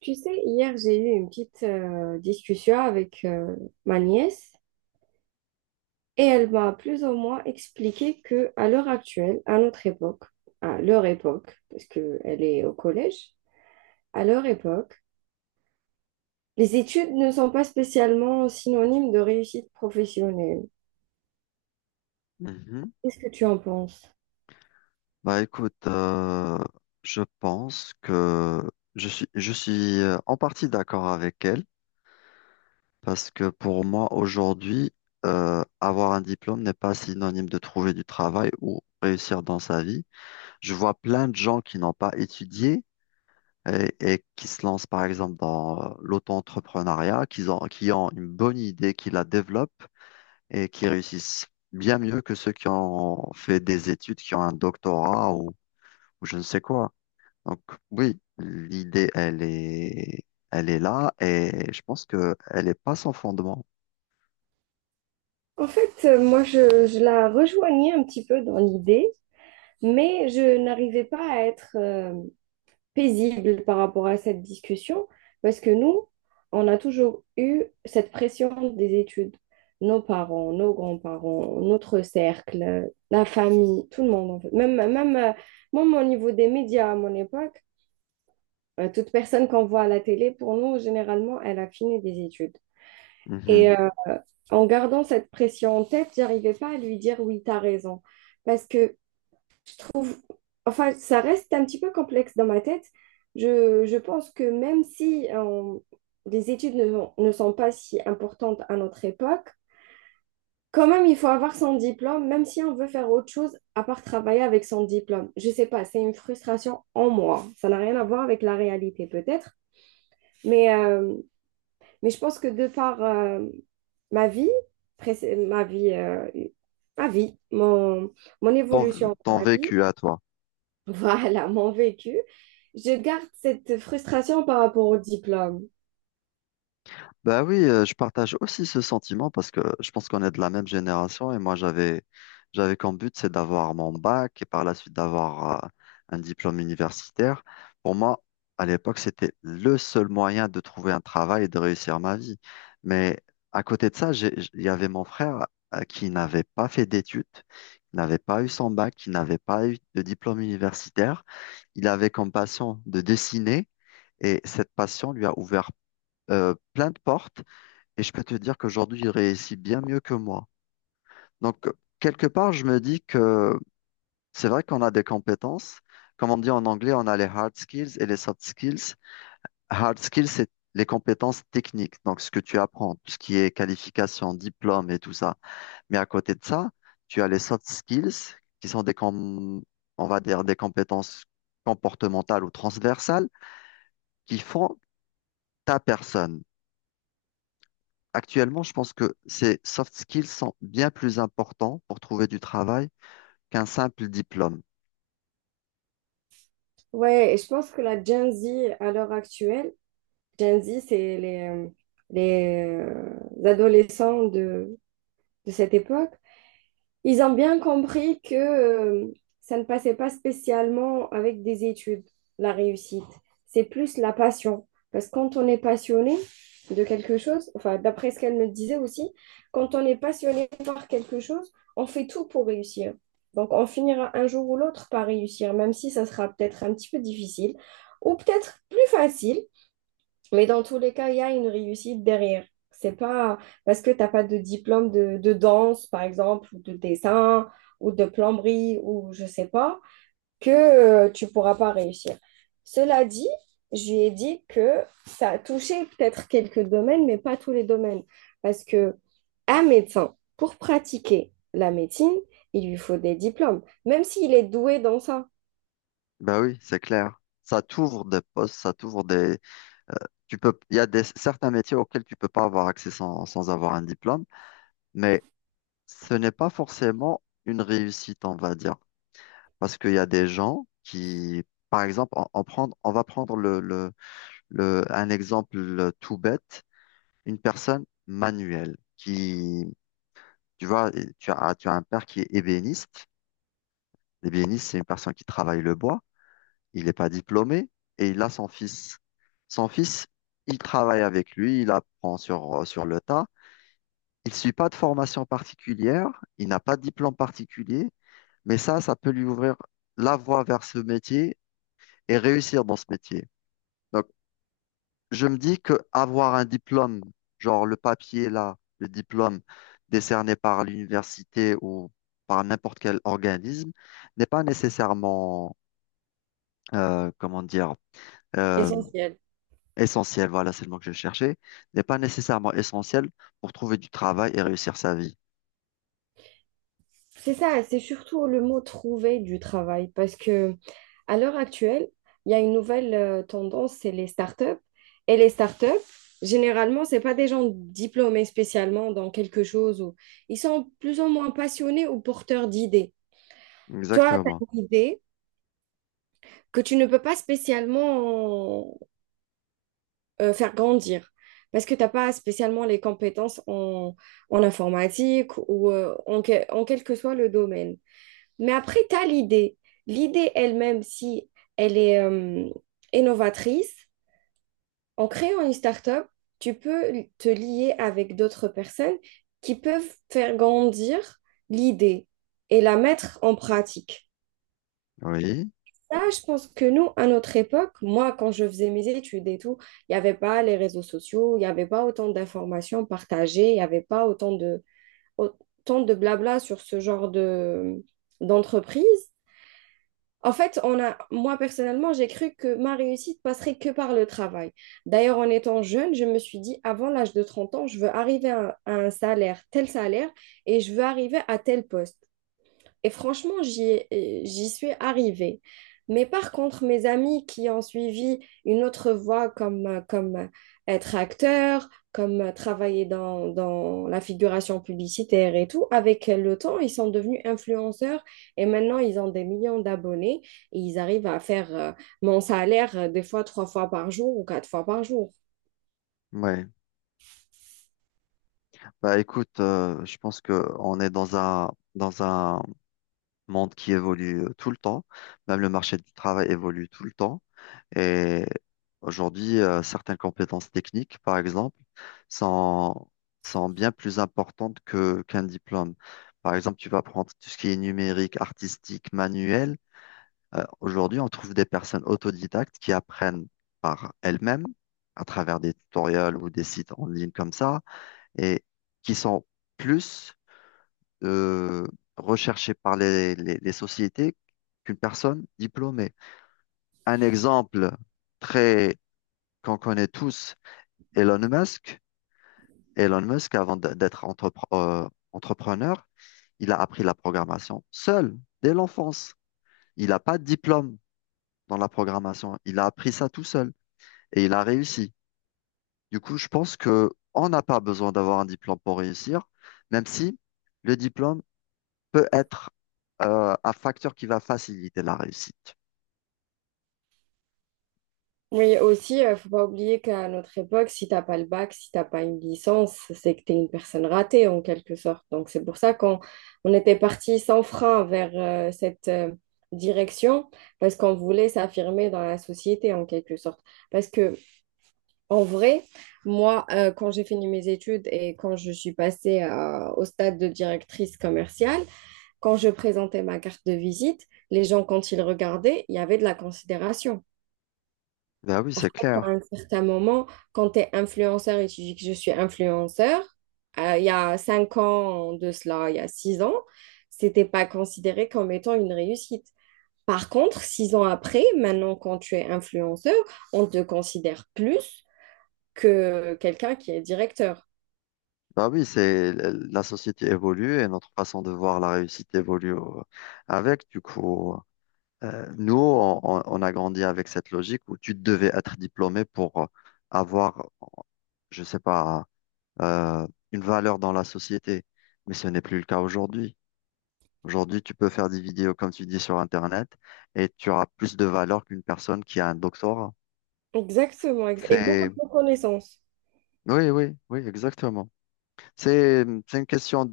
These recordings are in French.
Tu sais, hier, j'ai eu une petite discussion avec ma nièce et elle m'a plus ou moins expliqué que à l'heure actuelle, à notre époque, à leur époque, parce qu'elle est au collège, à leur époque, les études ne sont pas spécialement synonymes de réussite professionnelle. Mhm. Qu'est-ce que tu en penses? Bah écoute, je pense que je suis en partie d'accord avec elle parce que pour moi aujourd'hui, avoir un diplôme n'est pas synonyme de trouver du travail ou réussir dans sa vie. Je vois plein de gens qui n'ont pas étudié et qui se lancent par exemple dans l'auto-entrepreneuriat, qui ont une bonne idée, qui la développent et qui réussissent bien mieux que ceux qui ont fait des études, qui ont un doctorat ou je ne sais quoi. Donc oui, l'idée, elle est là et je pense que elle est pas sans fondement. En fait, moi, je la rejoignais un petit peu dans l'idée, mais je n'arrivais pas à être paisible par rapport à cette discussion, parce que nous, on a toujours eu cette pression des études. Nos parents, nos grands-parents, notre cercle, la famille, tout le monde en fait. Même au niveau des médias à mon époque, toute personne qu'on voit à la télé, pour nous, généralement, elle a fini des études. Et Mhm. En gardant cette pression en tête, j'arrivais pas à lui dire oui, t'as raison. Parce que enfin, ça reste un petit peu complexe dans ma tête. Je pense que même si les études ne sont pas si importantes à notre époque, quand même, il faut avoir son diplôme, même si on veut faire autre chose à part travailler avec son diplôme. Je sais pas, c'est une frustration en moi. Ça n'a rien à voir avec la réalité peut-être, mais, euh, mais je pense que de par ma vie, ma vie, ma vie, mon, mon Ton, évolution ton dans la vie, vécu à toi. voilà, mon vécu. Je garde cette frustration par rapport au diplôme. Bah oui, je partage aussi ce sentiment parce que je pense qu'on est de la même génération et moi j'avais comme but c'est d'avoir mon bac et par la suite d'avoir un diplôme universitaire. Pour moi, à l'époque, c'était le seul moyen de trouver un travail et de réussir ma vie. Mais à côté de ça, il y avait mon frère qui n'avait pas fait d'études, qui n'avait pas eu son bac, qui n'avait pas eu de diplôme universitaire. Il avait comme passion de dessiner et cette passion lui a ouvert plein de portes. Et je peux te dire qu'aujourd'hui, il réussit bien mieux que moi. Donc, quelque part, je me dis que c'est vrai qu'on a des compétences. Comme on dit en anglais, on a les hard skills et les soft skills. Hard skills, c'est les compétences techniques, donc ce que tu apprends, tout ce qui est qualification, diplôme et tout ça. Mais à côté de ça, tu as les soft skills, qui sont des, on va dire, des compétences comportementales ou transversales qui font ta personne. Actuellement, je pense que ces soft skills sont bien plus importants pour trouver du travail qu'un simple diplôme. Ouais, et je pense que la Gen Z à l'heure actuelle, Gen Z, c'est les adolescents de cette époque. Ils ont bien compris que ça ne passait pas spécialement avec des études, la réussite. C'est plus la passion. Parce que quand on est passionné de quelque chose, enfin, d'après ce qu'elle me disait aussi, quand on est passionné par quelque chose, on fait tout pour réussir. Donc, on finira un jour ou l'autre par réussir, même si ça sera peut-être un petit peu difficile ou peut-être plus facile, mais dans tous les cas, il y a une réussite derrière. C'est pas parce que t'as pas de diplôme de danse, par exemple, ou de dessin, ou de plomberie, ou je sais pas, que tu pourras pas réussir. Cela dit, je lui ai dit que ça a touché peut-être quelques domaines, mais pas tous les domaines. Parce que un médecin, pour pratiquer la médecine, il lui faut des diplômes, même s'il est doué dans ça. Ben oui, c'est clair. Ça t'ouvre des postes, ça t'ouvre des… Tu peux… Il y a des… certains métiers auxquels tu peux pas avoir accès sans avoir un diplôme, mais ce n'est pas forcément une réussite, on va dire. Parce qu'il y a des gens qui, par exemple, on va prendre un exemple tout bête, une personne manuelle qui. Tu vois, et tu as un père qui est ébéniste. L'ébéniste, c'est une personne qui travaille le bois. Il n'est pas diplômé et il a son fils. Son fils, il travaille avec lui, il apprend sur le tas. Il ne suit pas de formation particulière, il n'a pas de diplôme particulier, mais ça peut lui ouvrir la voie vers ce métier et réussir dans ce métier. Donc, je me dis que avoir un diplôme, genre le papier là, le diplôme décerné par l'université ou par n'importe quel organisme, n'est pas nécessairement, comment dire, euh, Essentiel. essentiel, voilà, c'est le mot que je cherchais, n'est pas nécessairement essentiel pour trouver du travail et réussir sa vie. C'est ça, c'est surtout le mot trouver du travail, parce que à l'heure actuelle, il y a une nouvelle tendance, c'est les startups. Et les startups, généralement, ce pas des gens diplômés spécialement dans quelque chose. Ou... ils sont plus ou moins passionnés ou porteurs d'idées. Toi, tu as Exactement. une idée que tu ne peux pas spécialement faire grandir parce que tu n'as pas spécialement les compétences en informatique ou en quel que soit le domaine. Mais après, tu as l'idée. L'idée elle-même, si elle est innovatrice, en créant une start-up, tu peux te lier avec d'autres personnes qui peuvent faire grandir l'idée et la mettre en pratique. Oui. Là, je pense que nous, à notre époque, moi, quand je faisais mes études et tout, il n'y avait pas les réseaux sociaux, il n'y avait pas autant d'informations partagées, il n'y avait pas autant autant de blabla sur ce genre d'entreprise. En fait, moi personnellement, j'ai cru que ma réussite passerait que par le travail. D'ailleurs, en étant jeune, je me suis dit, avant l'âge de 30 ans, je veux arriver à un salaire, tel salaire, et je veux arriver à tel poste. Et franchement, j'y suis arrivée. Mais par contre, mes amis qui ont suivi une autre voie comme être acteur, comme travailler dans la figuration publicitaire et tout, avec le temps, ils sont devenus influenceurs et maintenant, ils ont des millions d'abonnés et ils arrivent à faire mon salaire des fois 3 fois par jour ou 4 fois par jour. Ouais. Bah écoute, je pense que on est dans un monde qui évolue tout le temps. Même le marché du travail évolue tout le temps. Et aujourd'hui, certaines compétences techniques, par exemple, sont, sont bien plus importantes qu'un diplôme. Par exemple, tu vas prendre tout ce qui est numérique, artistique, manuel. Aujourd'hui, on trouve des personnes autodidactes qui apprennent par elles-mêmes, à travers des tutoriels ou des sites en ligne comme ça, et qui sont plus euh, recherchées par les sociétés qu'une personne diplômée. Un exemple très qu'on connaît tous Elon Musk. Elon Musk, avant d'être entrepreneur, il a appris la programmation seul, dès l'enfance. Il n'a pas de diplôme dans la programmation. Il a appris ça tout seul et il a réussi. Du coup, je pense que on n'a pas besoin d'avoir un diplôme pour réussir, même si le diplôme peut être un facteur qui va faciliter la réussite. Oui, aussi, faut pas oublier qu'à notre époque, si t'as pas le bac, si t'as pas une licence, c'est que tu es une personne ratée en quelque sorte. Donc c'est pour ça qu'on on était parti sans frein vers cette direction parce qu'on voulait s'affirmer dans la société en quelque sorte. Parce que en vrai, moi, quand j'ai fini mes études et quand je suis passée au stade de directrice commerciale, quand je présentais ma carte de visite, les gens quand ils regardaient, il y avait de la considération Ben oui, c'est à clair. un certain moment, quand tu es influenceur et tu dis que je suis influenceur, il y a 5 ans de cela, il y a 6 ans, c'était pas considéré comme étant une réussite. Par contre, 6 ans après, maintenant, quand tu es influenceur, on te considère plus que quelqu'un qui est directeur. Bah oui, c'est la société évolue et notre façon de voir la réussite évolue avec. Du coup, on a grandi avec cette logique où tu devais être diplômé pour avoir, je sais pas, euh, une valeur dans la société. Mais ce n'est plus le cas aujourd'hui. Aujourd'hui, tu peux faire des vidéos, comme tu dis, sur Internet et tu auras plus de valeur qu'une personne qui a un doctorat. Exactement, et beaucoup C'est, de reconnaissance. oui, oui, oui, exactement. C'est une question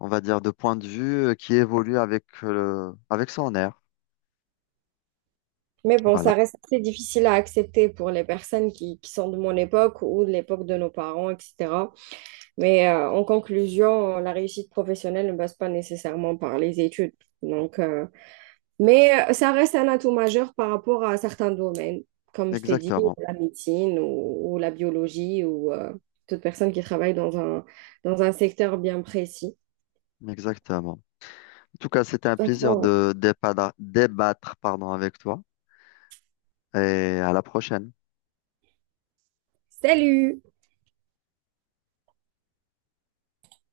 on va dire, de point de vue qui évolue avec, avec son air. Mais bon, Voilà, ça reste assez difficile à accepter pour les personnes qui sont de mon époque ou de l'époque de nos parents, etc. Mais en conclusion, la réussite professionnelle ne passe pas nécessairement par les études. Donc, mais ça reste un atout majeur par rapport à certains domaines, comme je t'ai dit, exactement, la médecine ou la biologie ou toute personne qui travaille dans un secteur bien précis. exactement. En tout cas, c'était un De toute plaisir façon, de débattre, pardon, avec toi et à la prochaine. salut!